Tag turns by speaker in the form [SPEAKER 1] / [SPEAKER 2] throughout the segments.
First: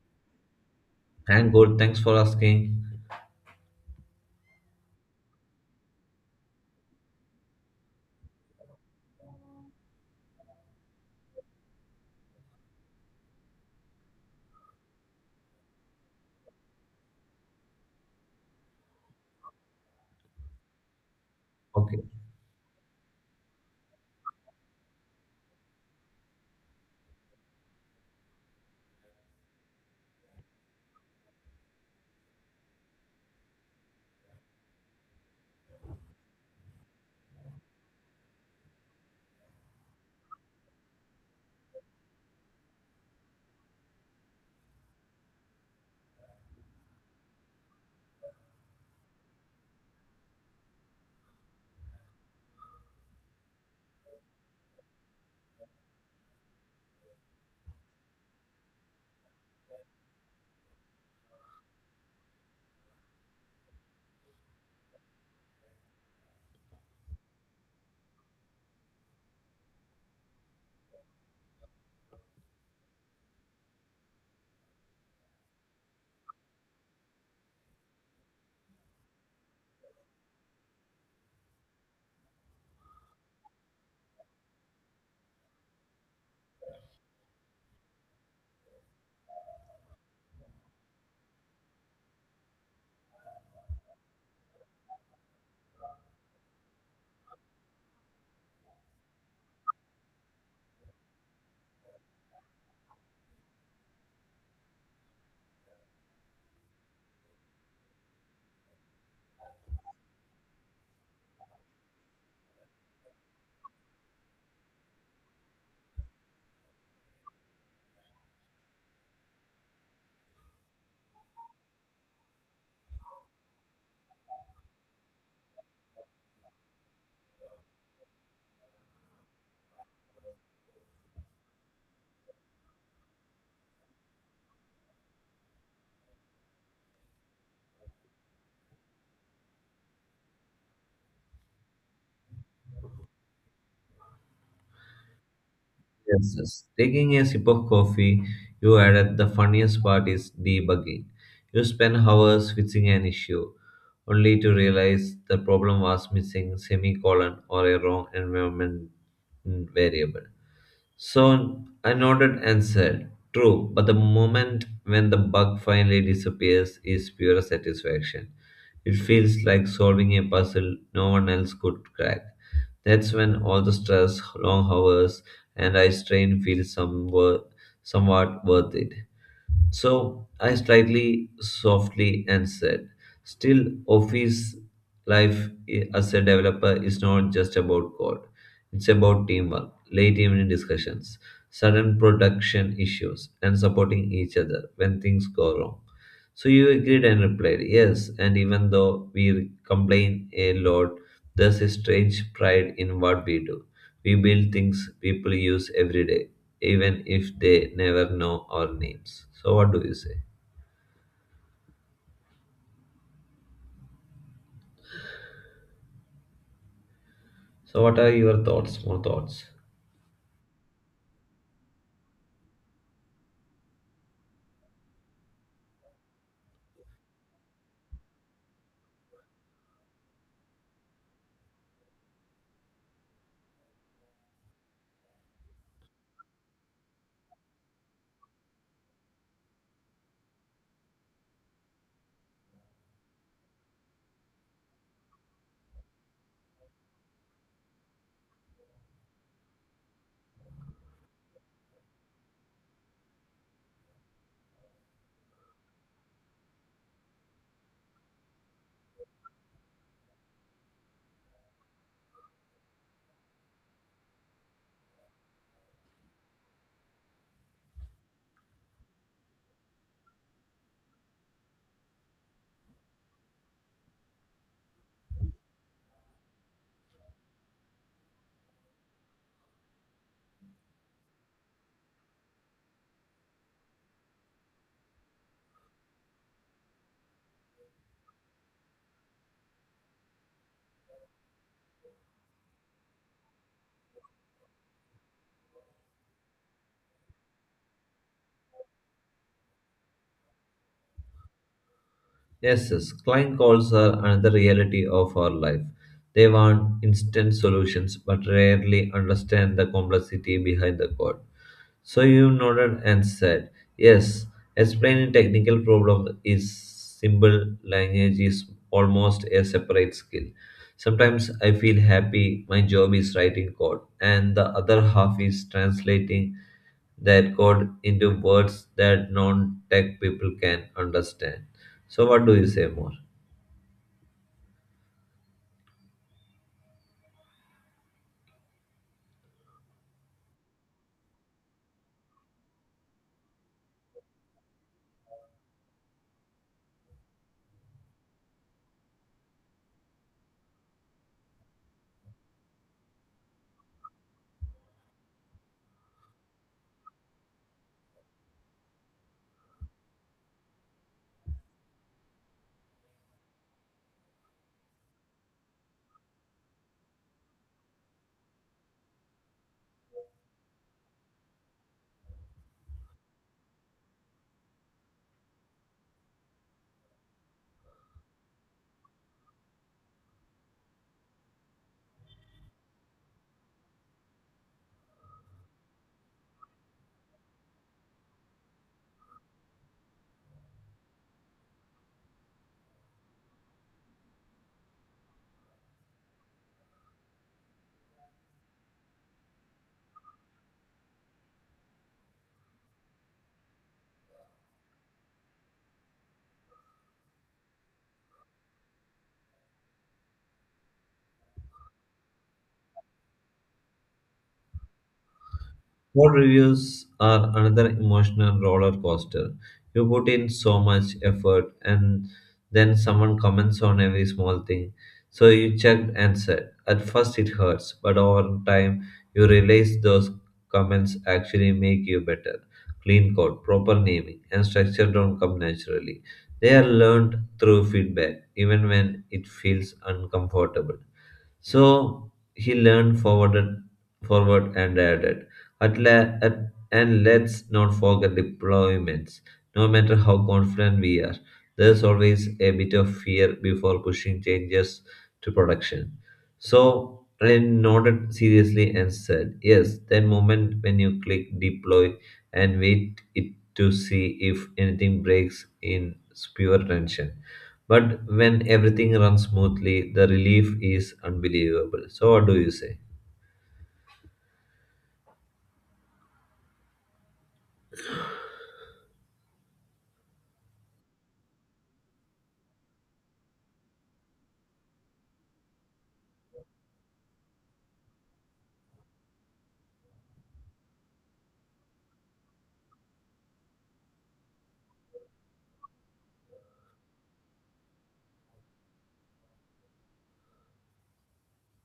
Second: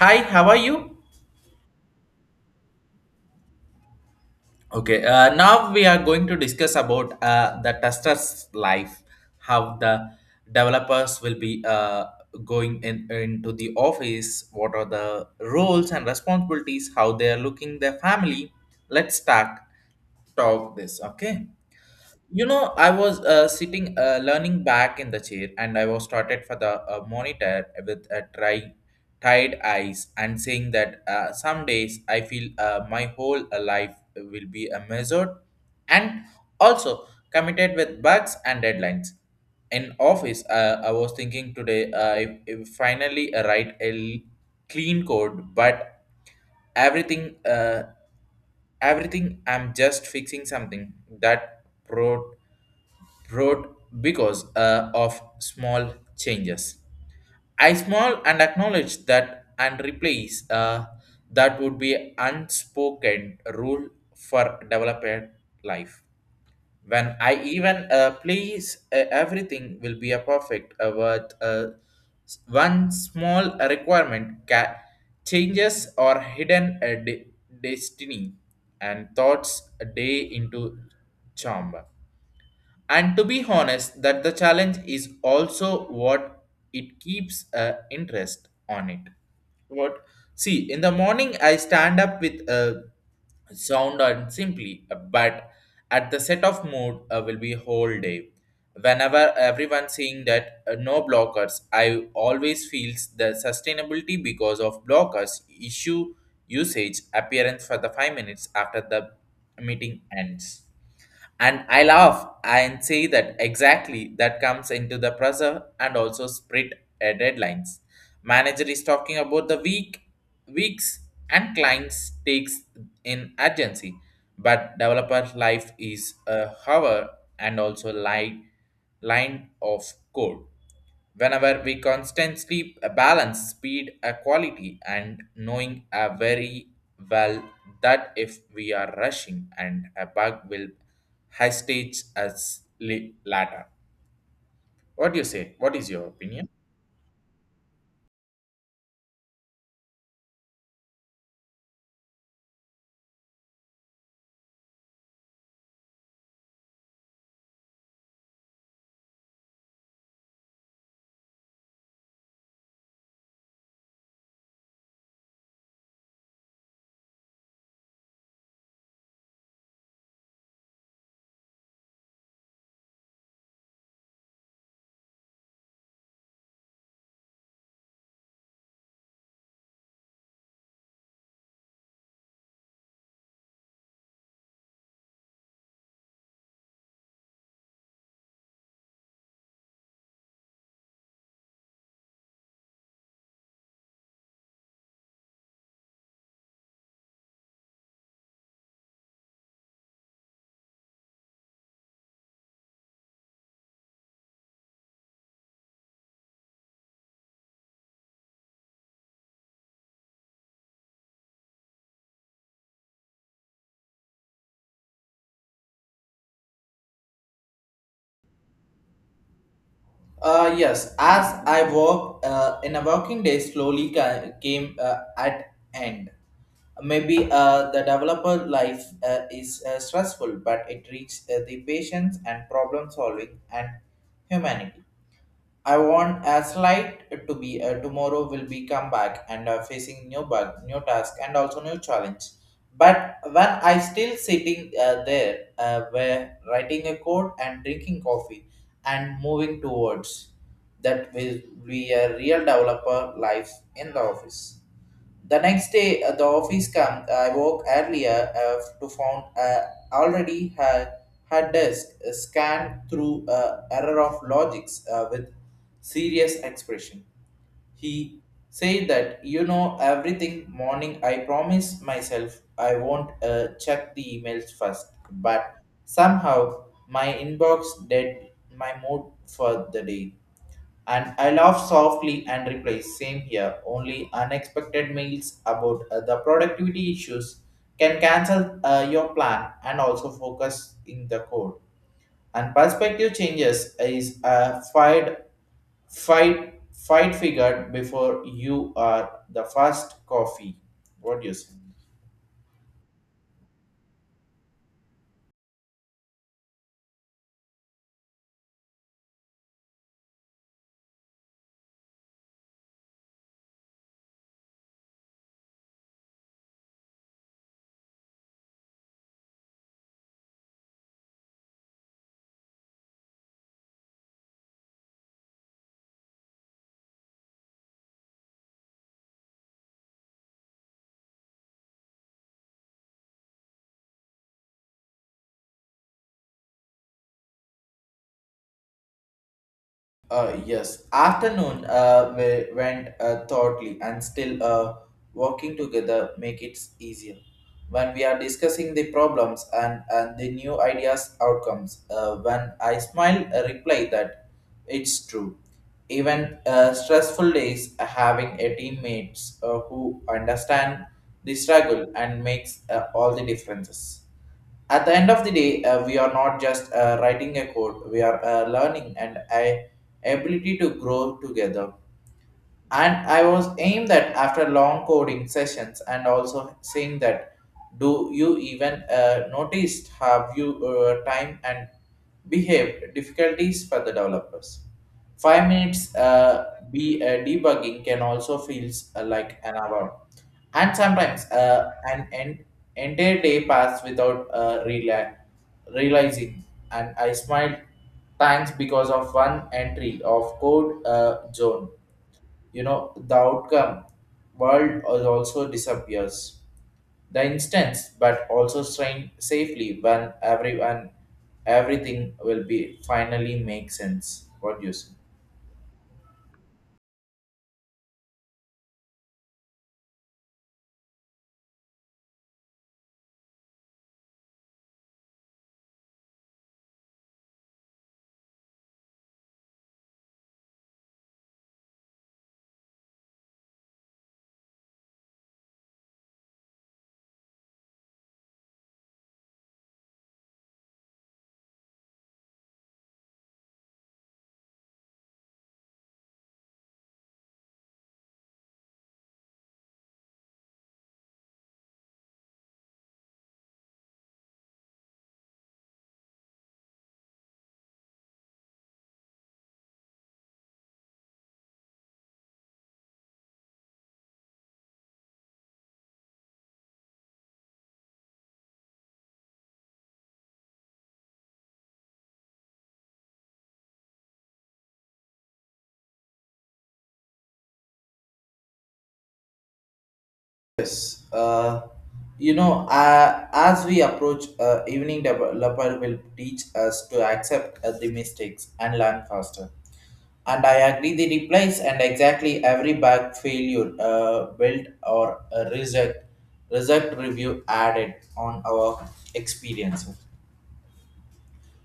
[SPEAKER 1] Hi, how are you?
[SPEAKER 2] I'm good. Thanks for asking.
[SPEAKER 1] Okay, now we are going to discuss about the tester's life, how the developers will be going into the office, what are the roles and responsibilities, how they are looking their family. Let's start talk this, okay?
[SPEAKER 2] Okay.
[SPEAKER 1] You know, I was sitting, learning back in the chair, and I was started for the monitor with a tired eyes and saying that some days I feel my whole life will be a measured and also committed with bugs and deadlines. In office, I was thinking today I finally write a clean code, but everything uh, everything I'm just fixing something that road because of small changes. I small and acknowledge that and replace that would be unspoken rule for developed life. When I even please everything will be a perfect but one small requirement changes or hidden destiny and thoughts a day into chamber. And to be honest, that the challenge is also what it keeps interest on it. What? See, in the morning I stand up with a sound and simply, but at the set of mood will be whole day. Whenever everyone seeing that no blockers, I always feels the sustainability because of blockers issue usage appearance for the 5 minutes after the meeting ends, and I laugh and say that exactly that comes into the pressure and also split deadlines manager is talking about the weeks, and clients takes in urgency, but developer life is a hour and also line of code whenever we constantly balance speed a quality and knowing a very well that if we are rushing and a bug will high stage us later. What do you say? What is your
[SPEAKER 2] Yes,
[SPEAKER 1] opinion?
[SPEAKER 2] yes. Taking a sip of coffee, you added the funniest part is debugging. You spend hours fixing an issue, only to realize the problem was missing semicolon or a wrong environment variable. So I nodded and said, "True, but the moment when the bug finally disappears is pure satisfaction. It feels like solving a puzzle no one else could crack. That's when all the stress, long hours, and eye strain feels somewhat worth it." So I slightly softly and said, "Still, office life as a developer is not just about code, it's about teamwork, late evening discussions, sudden production issues, and supporting each other when things go wrong." So you agreed and replied, "Yes, and even though we complain a lot, there's a strange pride in what we do. We build things people use every day, even if they never know our names." So, what do you say? So, what are your thoughts? More thoughts?
[SPEAKER 1] Yes, as I work in a working day slowly came at end. Maybe the developer life is stressful, but it reaches the patience and problem solving and humanity. I want as light to be tomorrow will be come back and facing new bug, new task, and also new challenge. But when I still sitting there, where writing a code and drinking coffee and moving towards that will be a real developer life in the office. The next day, the office come. I woke earlier to found already had desk scanned through error of logics with serious expression. He said that you know everything. Morning, I promise myself I won't check the emails first, but somehow my inbox did my mood for the day. And I laughed softly and replied, same here, only unexpected mails about the productivity issues can cancel your plan and also focus in the code. And perspective changes is a fight figured before you are the first coffee. What do you say?
[SPEAKER 2] Yes, yes, client calls are another reality of our life. They want instant solutions but rarely understand the complexity behind the code. So you nodded and said, "Yes, explaining technical problem is simple language is almost a separate skill. Sometimes I feel happy my job is writing code and the other half is translating that code into words that non tech people can understand." So, what do you say more?
[SPEAKER 1] Yes. Afternoon, we went thoughtly and still working together make it easier. When we are discussing the problems and the new ideas outcomes, when I smile, reply that it's true. Even stressful days, having a teammates who understand the struggle and makes all the differences at the end of the day, we are not just writing a code, we are learning, and I ability to grow together. And I was aimed that after long coding sessions and also saying that, do you even noticed have you time and behave difficulties for the developers? 5 minutes be debugging can also feels like an hour, and sometimes an entire day pass without realizing. And I smiled thanks because of one entry of code zone, you know the outcome world also disappears the instance, but also strain safely when everyone everything will be finally make sense. What do you say?
[SPEAKER 2] What reviews are another emotional roller coaster. You put in so much effort, and then someone comments on every small thing. So, you checked and said, "At first, it hurts, but over time, you realize those comments actually make you better. Clean code, proper naming, and structure don't come naturally. They are learned through feedback, even when it feels uncomfortable." So he forward and added, "And let's not forget deployments. No matter how confident we are, there's always a bit of fear before pushing changes to production." So I nodded seriously and said, "Yes, that moment when you click deploy and wait it to see if anything breaks in pure tension. But when everything runs smoothly, the relief is unbelievable." So, what do you say?
[SPEAKER 1] Yes, as we approach evening developer will teach us to accept the mistakes and learn faster. And I agree the replies and exactly every bag failure built or a reject result review added on our experience.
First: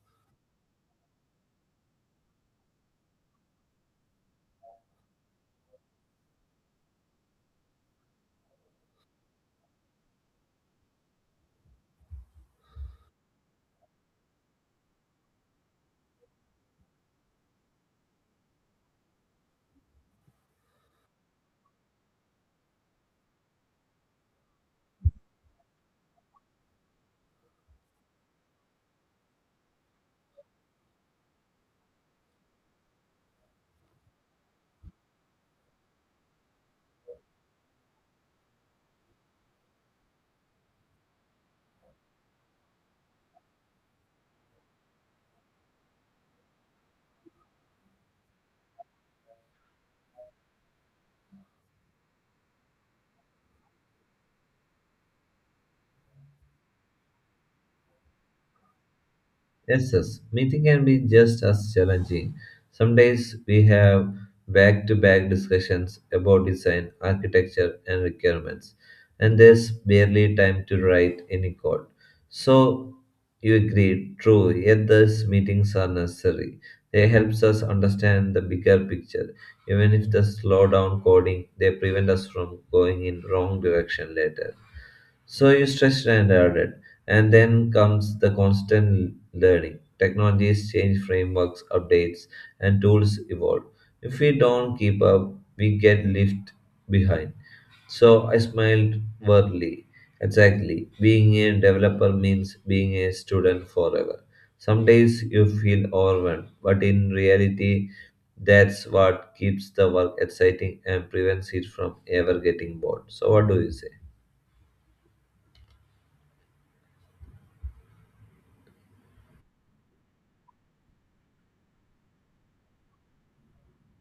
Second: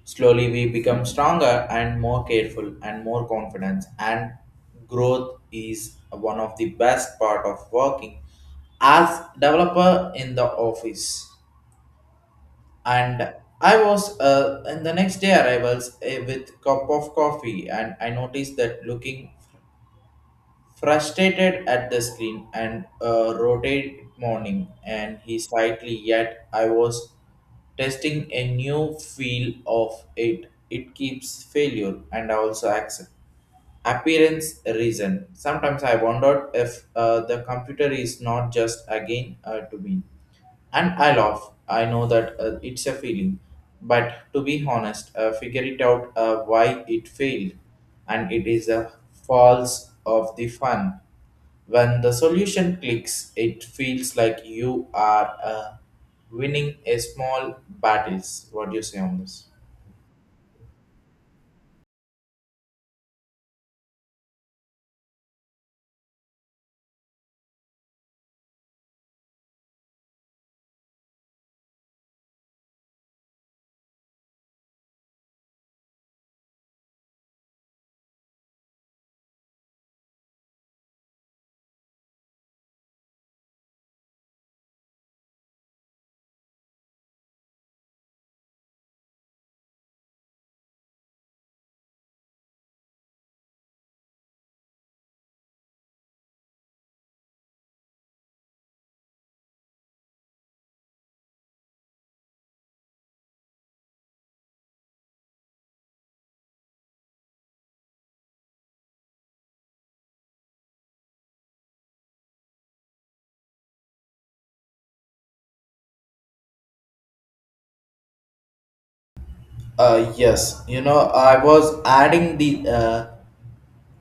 [SPEAKER 1] Slowly we become stronger and more careful and more confident, and growth is one of the best part of working as developer in the office. And I was in the next day arrivals with cup of coffee, and I noticed that looking frustrated at the screen and rotate morning, and he slightly yet I was testing a new feel of it keeps failure and also accept appearance reason. Sometimes I wondered if the computer is not just again to me. And I laugh. I know that it's a feeling. But to be honest, figure it out why it failed. And it is a false of the fun. When the solution clicks, it feels like you are winning a small battles. What do you say on this?
[SPEAKER 2] Yes, yes. Meeting can be just as challenging. Some days we have back to back discussions about design, architecture, and requirements, and there's barely time to write any code. So, you agree, "True, yet these meetings are necessary. They helps us understand the bigger picture. Even if they slow down coding, they prevent us from going in wrong direction later." So you stretched and added, "And then comes the constant learning. Technologies change frameworks, updates, and tools evolve. If we don't keep up, we get left behind." So I smiled wordly. "Exactly. Being a developer means being a student forever. Some days you feel overwhelmed, but in reality, that's what keeps the work exciting and prevents it from ever getting bored." So, what do you say?
[SPEAKER 1] Yes, you know, I was adding the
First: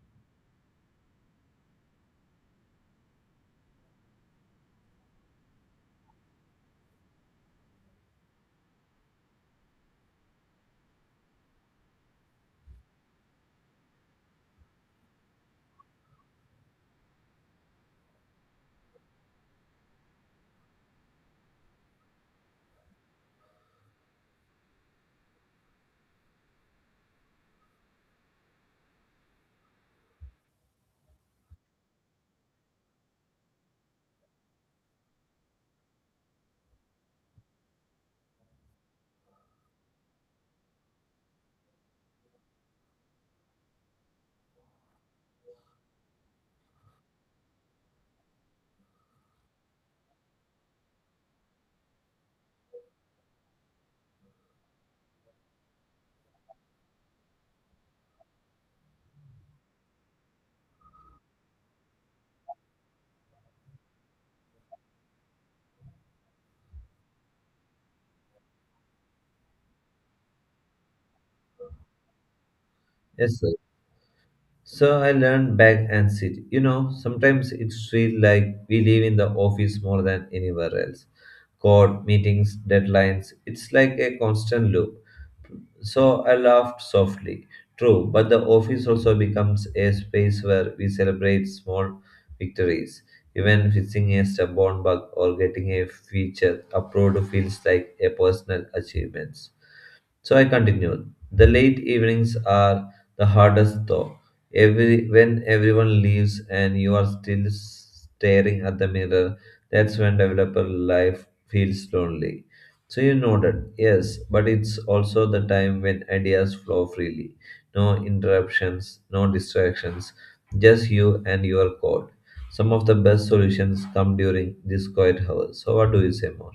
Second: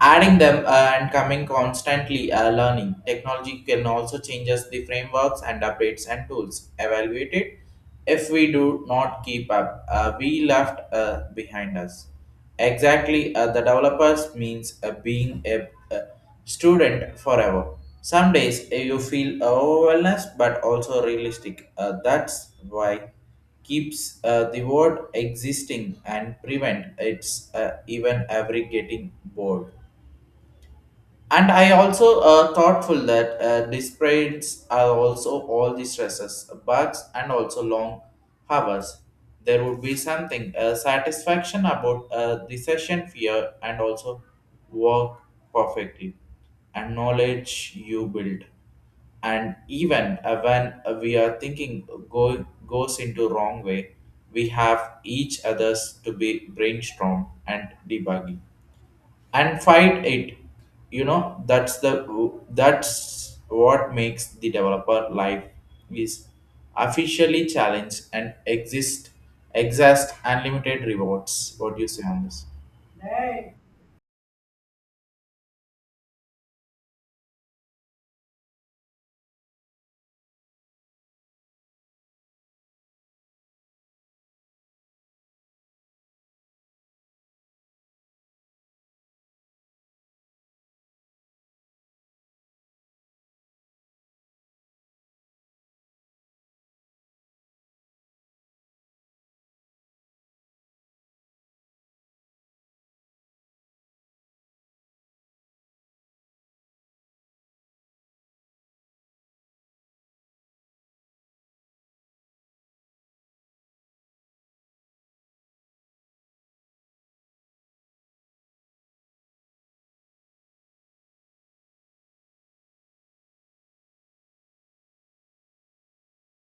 [SPEAKER 1] adding them and coming constantly learning. Technology can also change us the frameworks and updates and tools. Evaluate it if we do not keep up. We left behind us. Exactly, the developers means being the student forever. Some days you feel overwhelmed but also realistic. That's why keeps the word existing and prevent its even every getting bored. And I also thoughtful that despite are also all the stresses bugs and also long hours, there would be something satisfaction about the session fear and also work perfectly and knowledge you build. And even when we are thinking goes into wrong way, we have each others to be brainstorm and debugging and fight it. You know, that's what makes the developer life is officially challenged and exist unlimited rewards. What do you say on this?
[SPEAKER 2] Yes, sir. So I learned back and sit. You know, sometimes it feels like we live in the office more than anywhere else. Court, meetings, deadlines, it's like a constant loop. So I laughed softly. "True, but the office also becomes a space where we celebrate small victories. Even fixing a stubborn bug or getting a feature approved feels like a personal achievement." So I continued. "The late evenings are the hardest though. Every when everyone leaves and you are still staring at the mirror, that's when developer life feels lonely." So you nodded, "Yes, but it's also the time when ideas flow freely. No interruptions, no distractions, just you and your code. Some of the best solutions come during this quiet hour." So what do you say more?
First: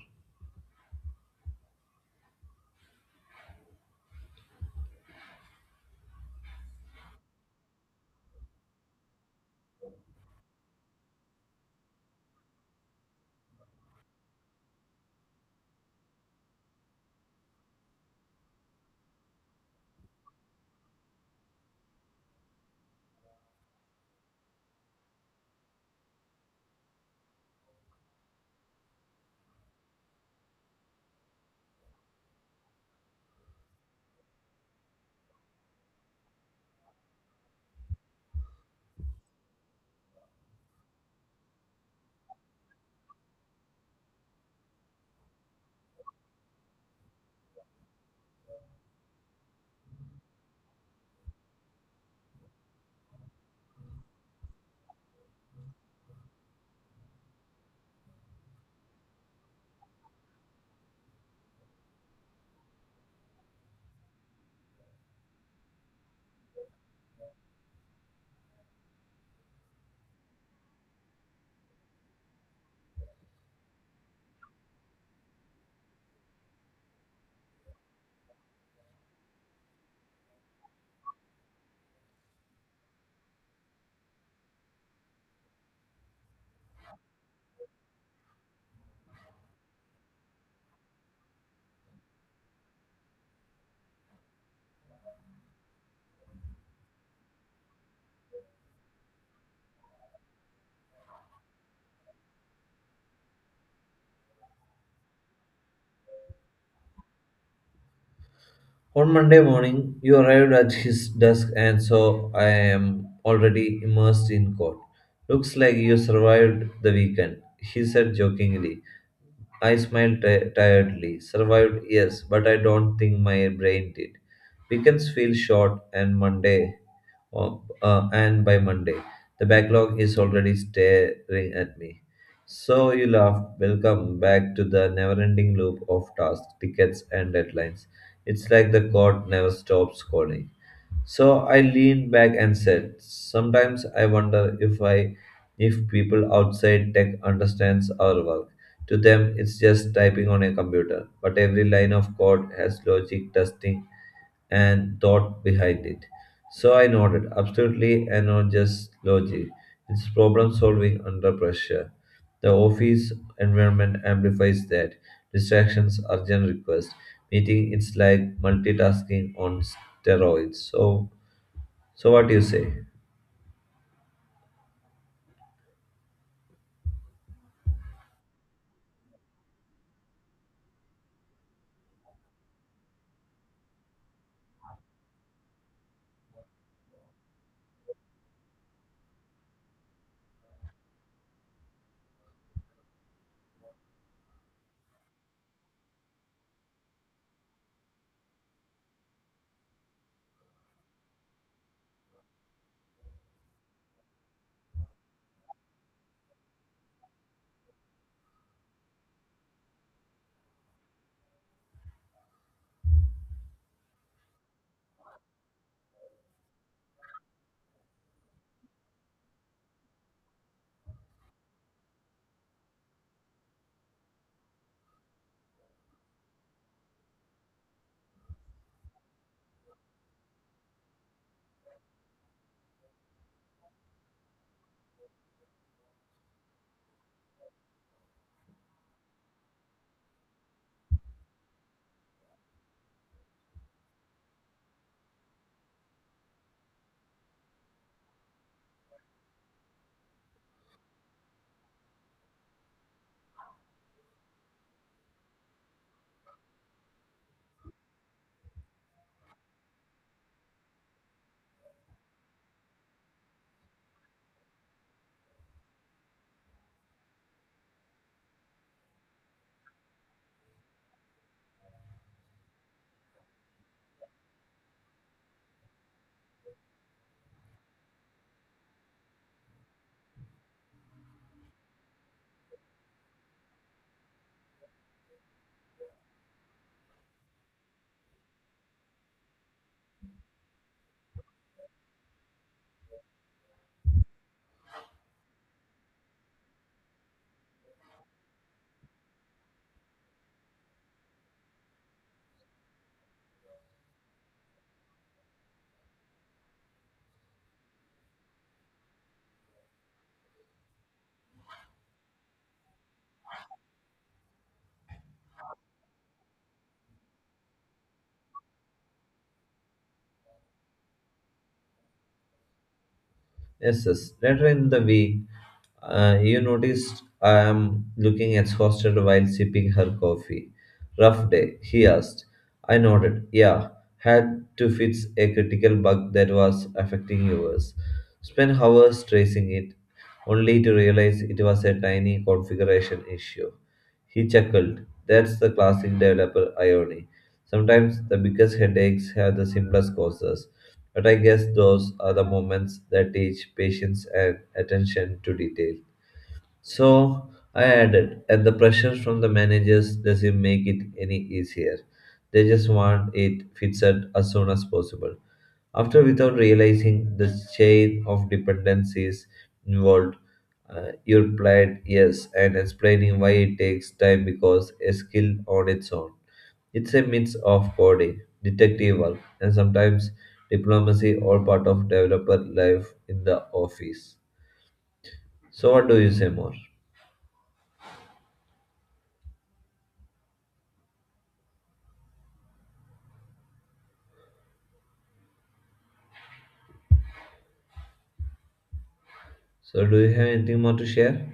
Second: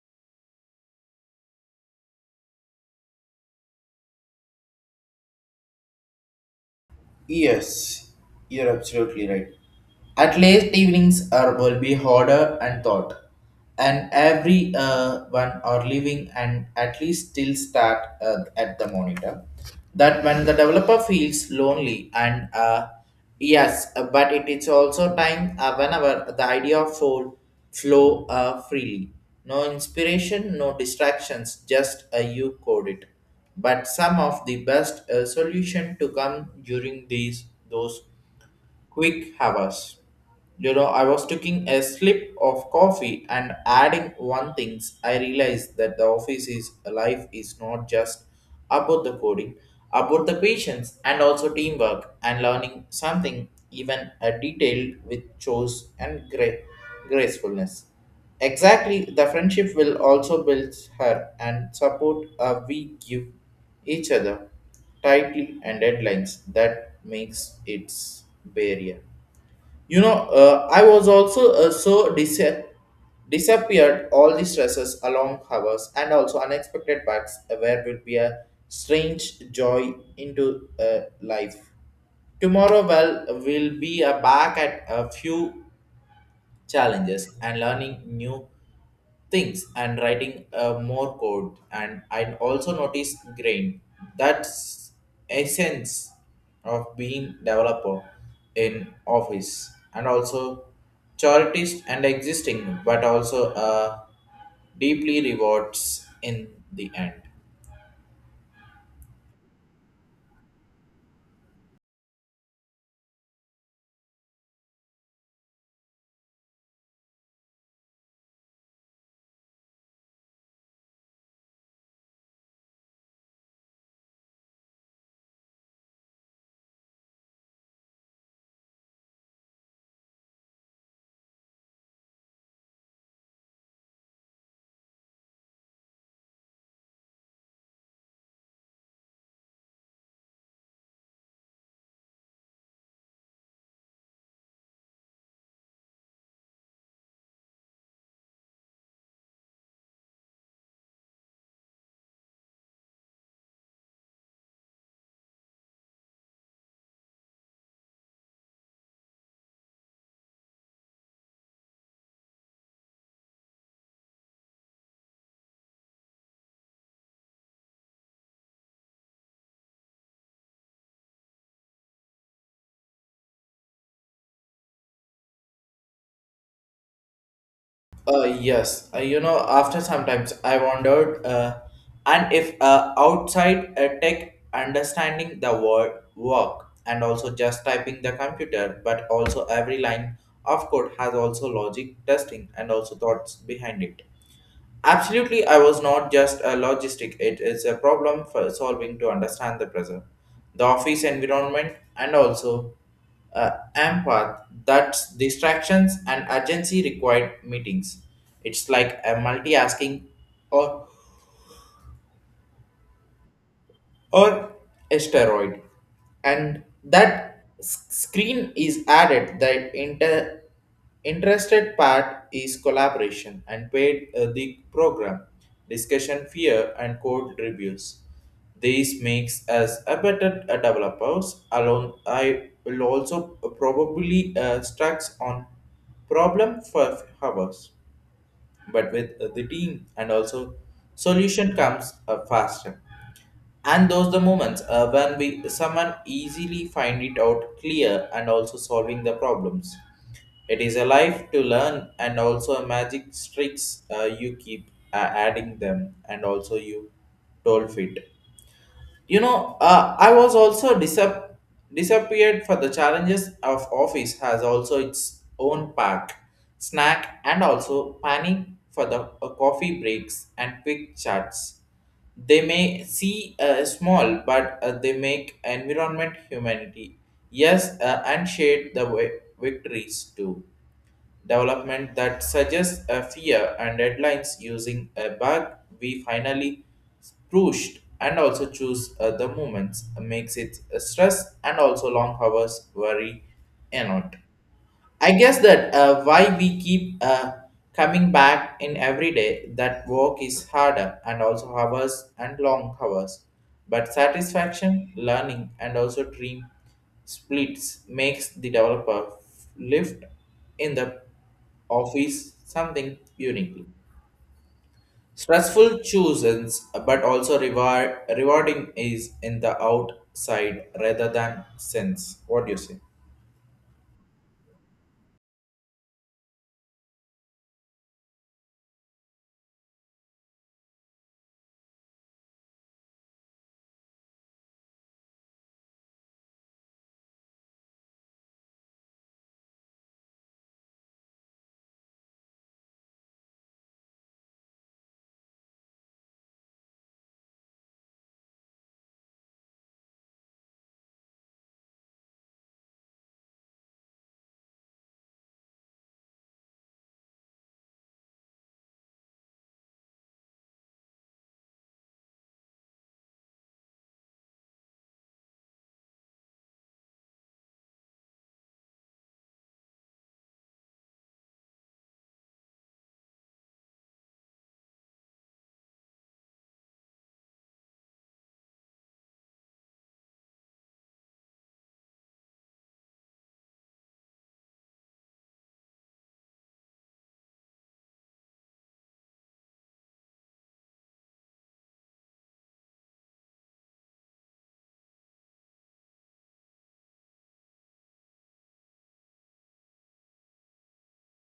[SPEAKER 1] Yes, you're absolutely right. At least evenings are will be harder and thought, and every one are leaving and at least still start at the monitor. That when the developer feels lonely, and yes, but it is also time whenever the idea of flow freely. No inspiration, no distractions, just you code it. But some of the best solution to come during these those quick hours. You know, I was taking a slip of coffee and adding one things. I realized that the office's life is not just about the coding, about the patience and also teamwork and learning something even a detail with choice and gracefulness. Exactly, the friendship will also build her and support we give each other tightly, and deadlines that makes its barrier. You know, I was also so disappeared all the stresses along hours and also unexpected bugs where would be a strange joy into life. Tomorrow, well, will be back at a few challenges and learning new things and writing more code, and I also noticed grain that's essence of being developer in office and also charities and existing, but also deeply rewards in the end.
[SPEAKER 2] On Monday morning, you arrived at his desk, and so I am already immersed in code. "Looks like you survived the weekend," he said jokingly. I smiled tiredly. "Survived, yes, but I don't think my brain did. Weekends feel short, and Monday uh, and by Monday. The backlog is already staring at me." So you laugh. "Welcome back to the never-ending loop of tasks, tickets, and deadlines. It's like the court never stops calling." So I leaned back and said, "Sometimes I wonder if people outside tech understands our work. To them, it's just typing on a computer, but every line of code has logic, testing, and thought behind it." So I nodded, "Absolutely, and not just logic. It's problem solving under pressure. The office environment amplifies that. Distractions, urgent requests, meeting. It's like multitasking on steroids." So, what do you say?
[SPEAKER 1] Yes, you know, after sometimes I wondered, and if outside tech understanding the word work and also just typing the computer, but also every line of code has also logic testing and also thoughts behind it. Absolutely, I was not just a logistic, it is a problem for solving to understand the present, the office environment, and also uh, empath that's distractions and urgency required meetings. It's like a multitasking or or asteroid, and that screen is added that interested part is collaboration and paid the program discussion fear and code reviews. This makes us a better developers alone, I will also probably struck on problem for hours, but with the team and also solution comes faster. And those the moments when we someone easily find it out clear and also solving the problems, it is a life to learn and also a magic tricks you keep adding them and also you told fit. You know, I was also disappeared for the challenges of office has also its own pack, snack, and also panic for the coffee breaks and quick chats. They may see small, but they make environment humanity. Yes, and shade the victories too development that suggests a fear and deadlines using a bug we finally pushed and also choose the movements makes it stress and also long hours worry and not. I guess that why we keep coming back in every day that work is harder and also hours and long hours. But satisfaction, learning, and also dream splits makes the developer lift in the office something uniquely. Stressful chooses, but also reward rewarding is in the outside rather than sense. What do you say?
[SPEAKER 2] Yes, yes. Later in the week, you noticed I am looking exhausted while sipping her coffee. "Rough day," he asked. I nodded. "Yeah, had to fix a critical bug that was affecting yours. Spent hours tracing it, only to realize it was a tiny configuration issue." He chuckled. "That's the classic developer irony. Sometimes the biggest headaches have the simplest causes. But I guess those are the moments that teach patience and attention to detail." So I added, "And the pressure from the managers doesn't make it any easier. They just want it fixed as soon as possible. After, without realizing the chain of dependencies involved, you replied yes and explaining why it takes time because a skill on its own. It's a mix of coding, detective work, and sometimes diplomacy, all part of developer life in the office." So, what do you say more? So, do you have anything more to share?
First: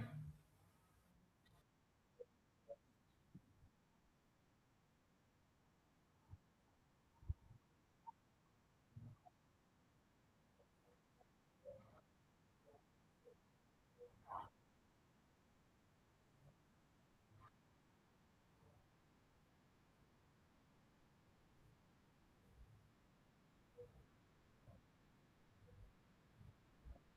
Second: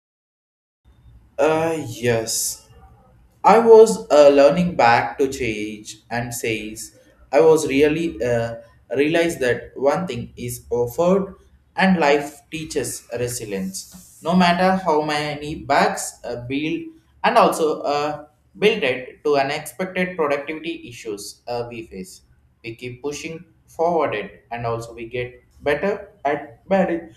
[SPEAKER 1] Yes. I was learning back to change and says I was really realized that one thing is offered and life teaches resilience. No matter how many bags build and also build it to unexpected productivity issues we face. We keep pushing forward it and also we get better at managing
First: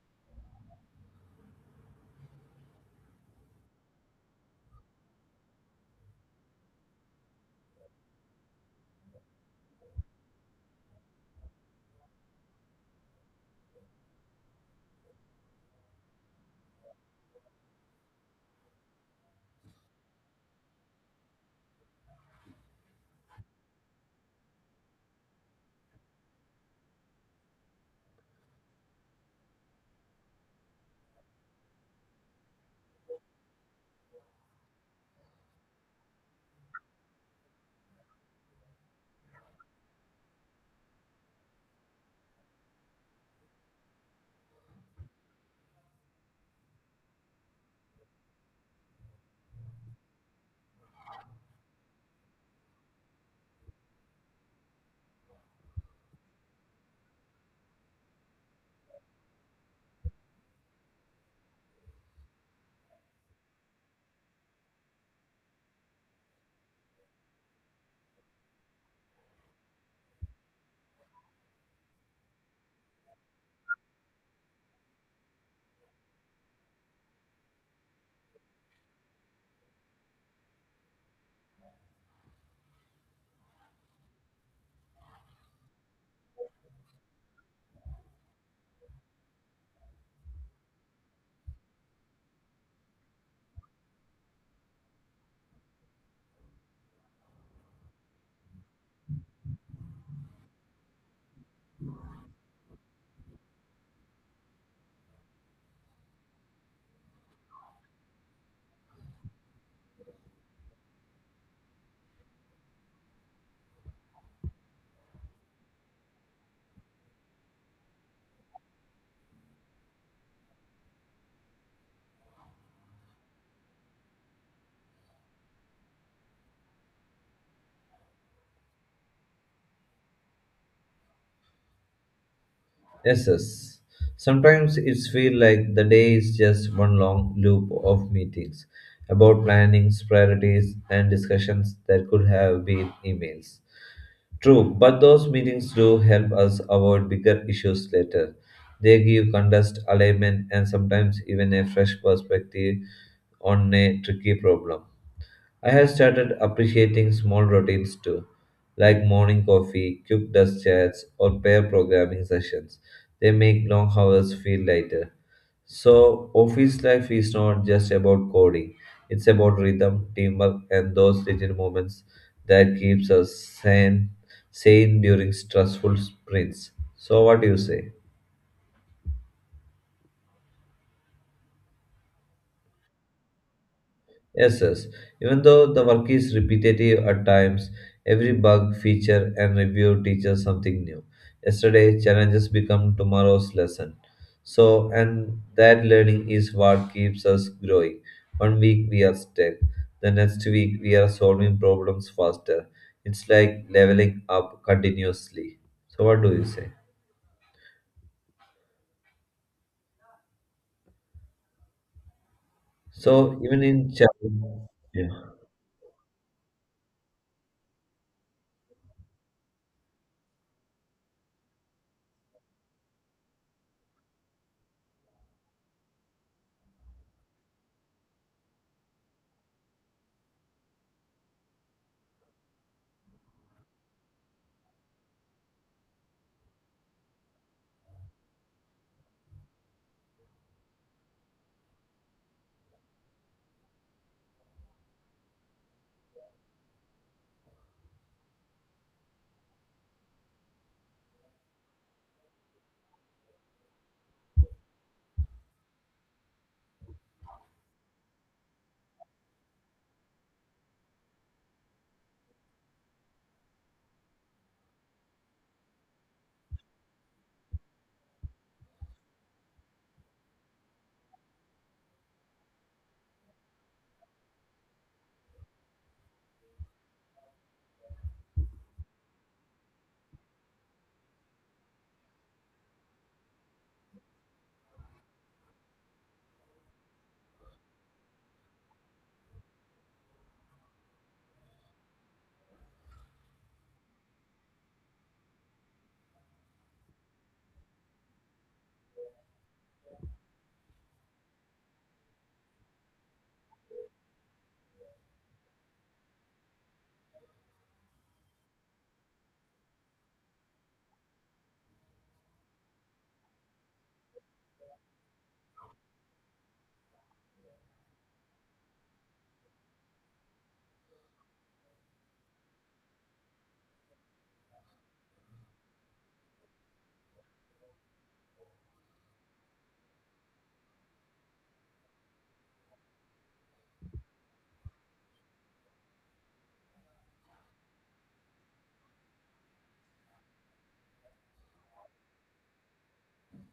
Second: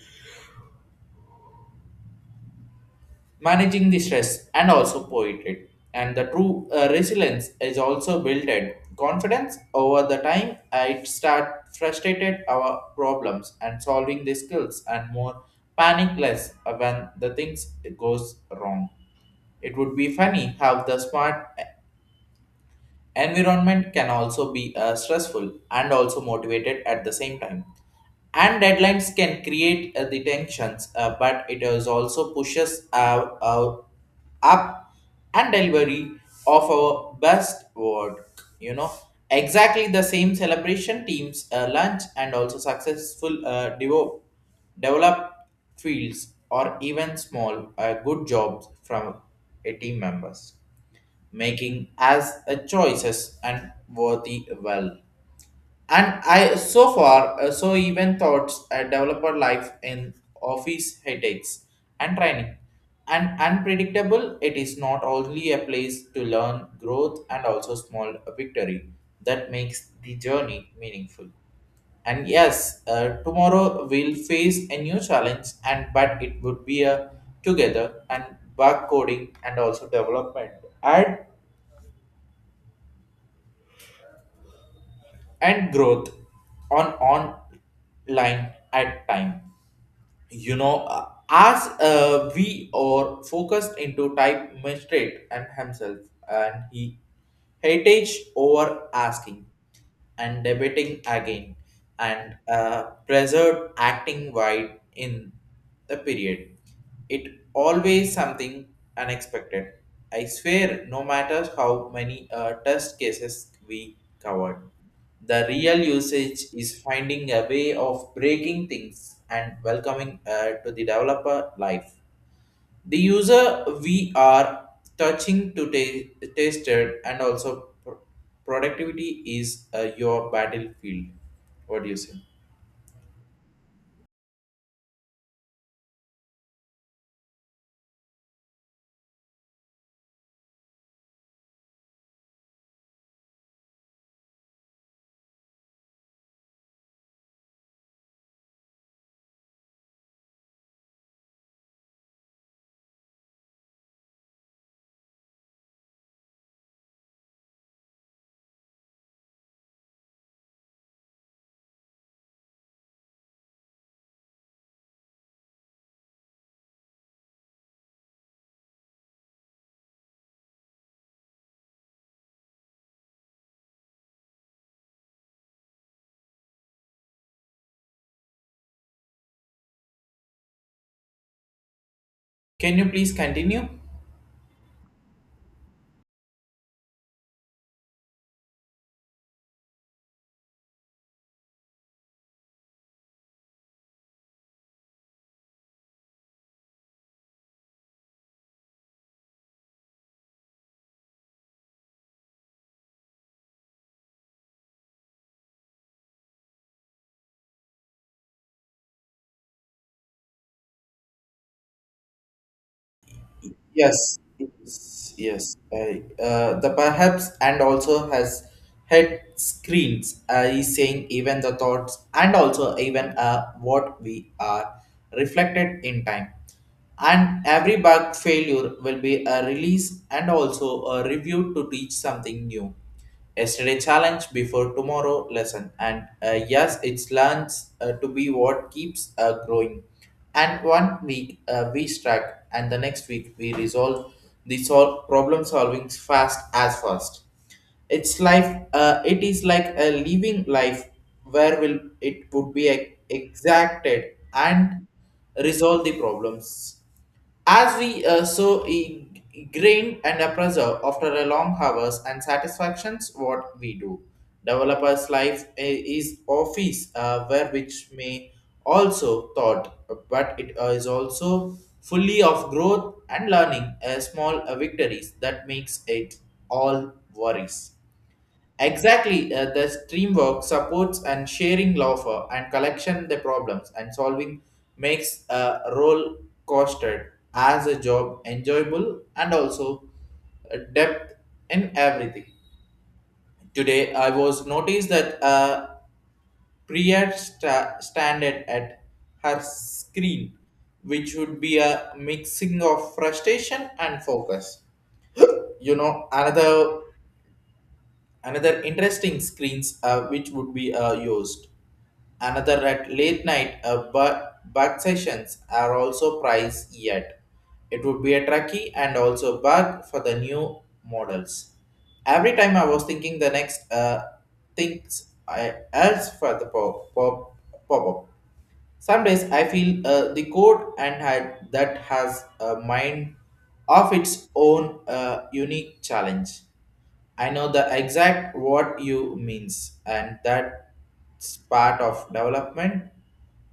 [SPEAKER 1] managing the stress and also poetry and the true resilience is also built in confidence over the time I start frustrated our problems and solving the skills and more panic less when the things goes wrong. It would be funny how the smart environment can also be stressful and also motivated at the same time. And deadlines can create the tensions, but it is also pushes up and delivery of our best work. Exactly the same celebration teams, lunch, and also successful develop fields or even small good jobs from a team members making as a choices and worthy well. And I so far so even thoughts a developer life in office headaches and training. And unpredictable, it is not only a place to learn growth and also small victory that makes the journey meaningful. And yes, tomorrow we'll face a new challenge, and but it would be a together and bug coding and also development. And and growth on online at time. As we are focused into type magistrate and himself and he heritage over asking and debating again and preserved acting wide in the period it always something unexpected. I swear no matter how many test cases we covered, the real usage is finding a way of breaking things and welcoming to the developer life. The user we are touching to tasted and also productivity is your battlefield. What do you say?
[SPEAKER 2] Yes, yes. Sometimes it's feel like the day is just one long loop of meetings about plannings, priorities, and discussions that could have been emails. "True, but those meetings do help us avoid bigger issues later. They give context, alignment, and sometimes even a fresh perspective on a tricky problem. I have started appreciating small routines too, like morning coffee, quick dust chats, or pair programming sessions. They make long hours feel lighter. So, office life is not just about coding. It's about rhythm, teamwork, and those little moments that keeps us sane during stressful sprints." So, what do you say?
[SPEAKER 1] Can you please continue?
[SPEAKER 2] Yes, yes. Even though the work is repetitive at times, every bug, feature, and review teaches something new. Yesterday, challenges become tomorrow's lesson. So, and that learning is what keeps us growing. One week we are stuck, the next week we are solving problems faster. It's like leveling up continuously. So, what do you say? So, even in
[SPEAKER 1] Yes,
[SPEAKER 2] challenge, yeah.
[SPEAKER 1] yes, yes. I the perhaps and also has head screens. Is saying even the thoughts and also even what we are reflected in time. And every bug failure will be a release and also a review to teach something new. Yesterday challenge before tomorrow lesson. And yes, it learns to be what keeps growing. And one week we struck, and the next week we resolve the solve problem solving fast as fast. It's life. It is like a living life where will it would be exacted and resolve the problems as we grained and a pressure after a long hours and satisfactions what we do. Developer's life is office where which may also thought, but it is also fully of growth and learning small victories that makes it all worries. Exactly, the streamwork supports and sharing laughter and collection the problems and solving makes a role costed as a job enjoyable and also depth in everything. Today, I was noticed that Priya standed at her screen, which would be a mixing of frustration and focus. you know another Another interesting screens which would be used. Another at late night bug sessions are also priced yet. It would be a tricky and also bug for the new models. Every time I was thinking the next things I else for the pop up. Some days I feel the code and had that has a mind of its own unique challenge. I know the exact what you means, and that's part of development,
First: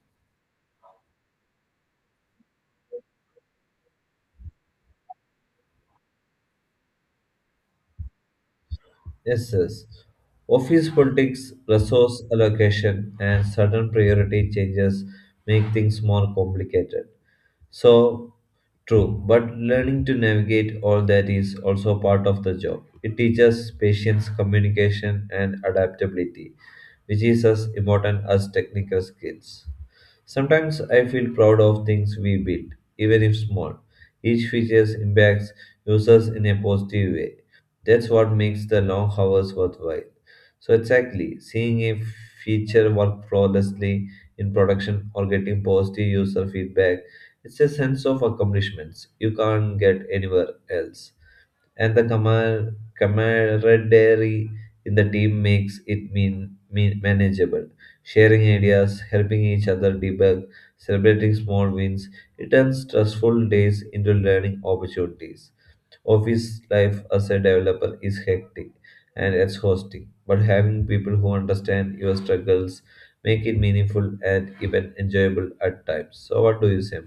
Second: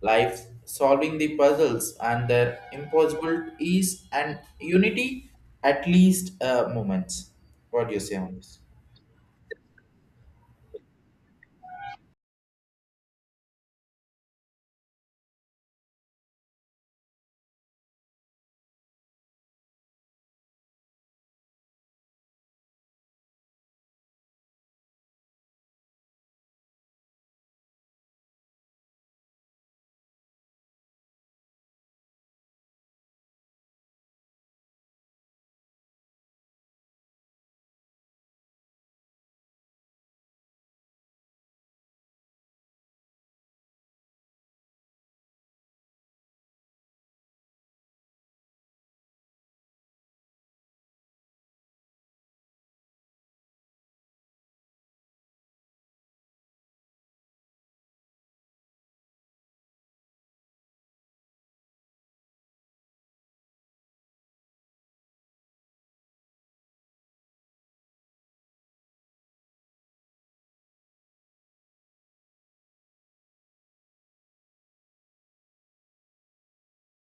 [SPEAKER 1] life, solving the puzzles, and their impossible ease and unity, at least moments. What do you say on this?
[SPEAKER 2] Yes, yes. Office politics, resource allocation, and sudden priority changes make things more complicated. So, true, but learning to navigate all that is also part of the job. It teaches patience, communication, and adaptability, which is as important as technical skills. Sometimes I feel proud of things we build, even if small. Each feature impacts users in a positive way. That's what makes the long hours worthwhile. So, exactly, seeing a feature work flawlessly in production or getting positive user feedback, it's a sense of accomplishments you can't get anywhere else and the camaraderie in the team makes it mean manageable. Sharing ideas, helping each other debug, celebrating small wins, it turns stressful days into learning opportunities. Office life as a developer is hectic and exhausting, but having people who understand your struggles make it meaningful and even enjoyable at times. So, what do you say?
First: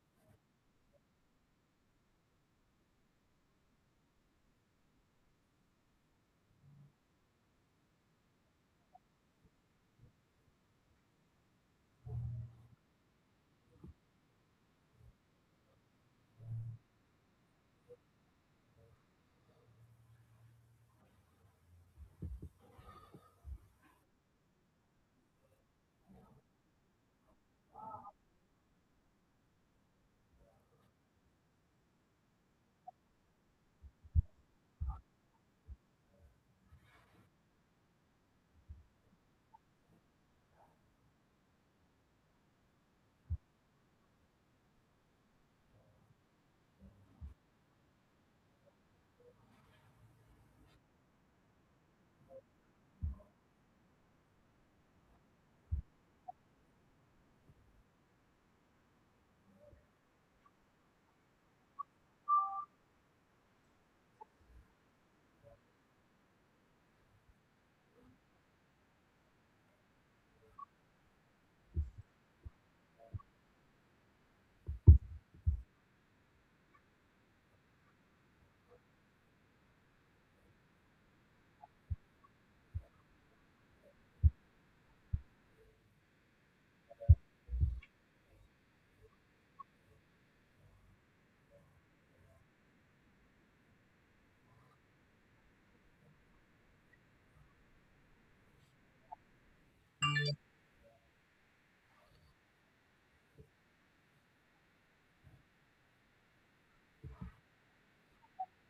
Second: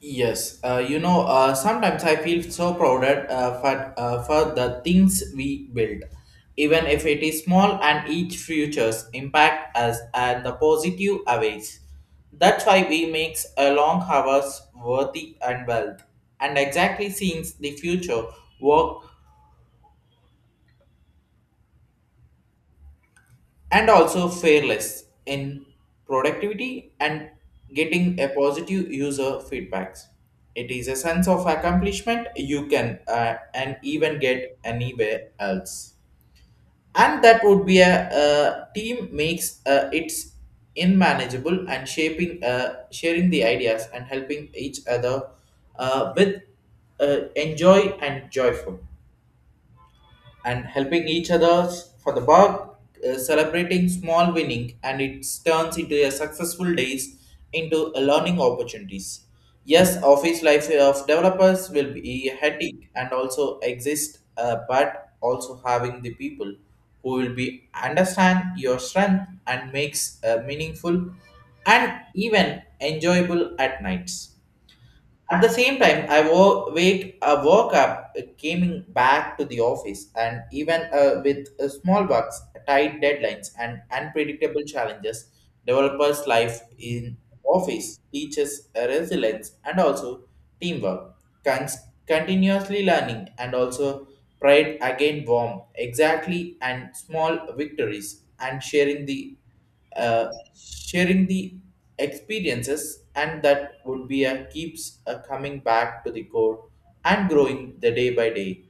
[SPEAKER 1] Yes, sometimes I feel so proud at, for the things we build, even if it is small and each future's impact us and the positive aways. That's why we makes a long hours worthy and wealth, and exactly seeing the future work and also fearless in productivity and getting a positive user feedbacks. It is a sense of accomplishment you can and even get anywhere else. And that would be a team makes it's unmanageable and shaping sharing the ideas and helping each other with enjoy and joyful and helping each other for the work, celebrating small winning, and it turns into a successful days into a learning opportunities. Yes, office life of developers will be hectic and also exist, but also having the people who will be understand your strength and makes meaningful and even enjoyable at nights. At the same time, I woke up, came back to the office, and even with small bugs, tight deadlines, and unpredictable challenges, developers' life in office teaches resilience and also teamwork, Cons- continuously learning, and also pride again warm, exactly, and small victories, and uh, sharing the experiences and that would be a keeps coming back to the core and growing the day by day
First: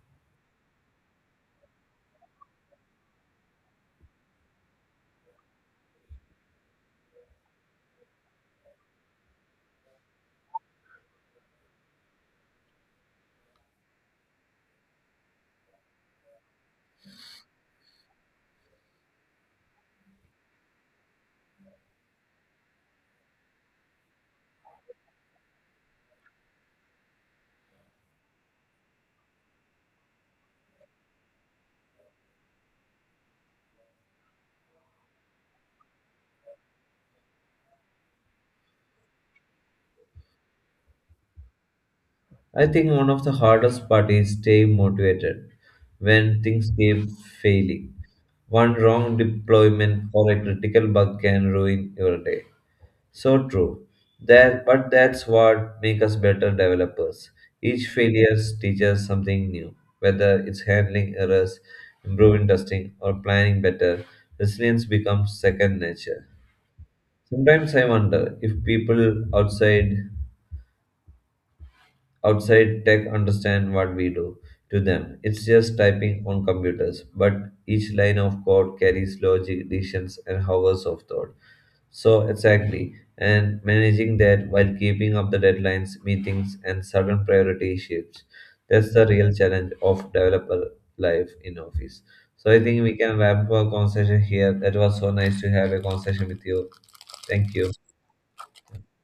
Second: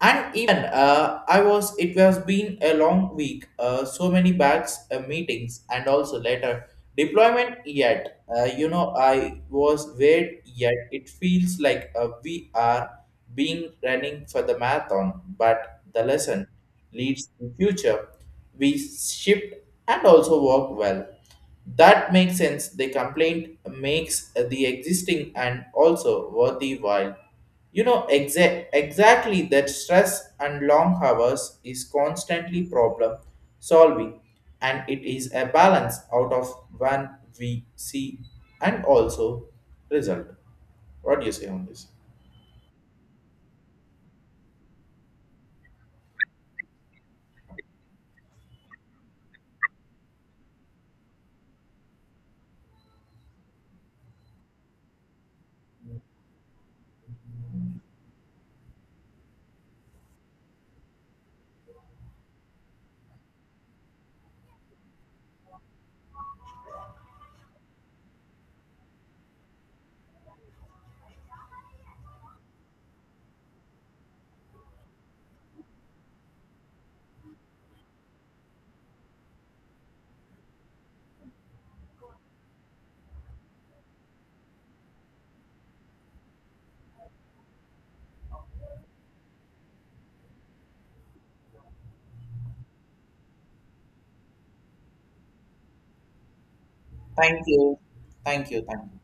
[SPEAKER 1] and even I was it was been a long week so many bags meetings and also later deployment yet I was weird yet it feels like we are being running for the marathon, but the lesson leads to future we shift and also work well that makes sense the complaint makes the existing and also worthy while. Exactly that stress and long hours is constantly problem solving, and it is a balance out of one we see and also result. What do you say on this?
[SPEAKER 2] I think one of the hardest part is staying motivated when things keep failing. One wrong deployment or a critical bug can ruin your day. So true. That, but that's what makes us better developers. Each failure teaches something new, whether it's handling errors, improving testing, or planning better. Resilience becomes second nature. Sometimes I wonder if people outside tech understand what we do to them. It's just typing on computers, but each line of code carries logic, decisions, and hours of thought. So, exactly, and managing that while keeping up the deadlines, meetings, and sudden priority shifts. That's the real challenge of developer life in office. So, I think we can wrap up our conversation here. That was so nice to have a conversation with you.
[SPEAKER 1] Thank
[SPEAKER 2] Thank you.
[SPEAKER 1] you. Thank you. Thank you.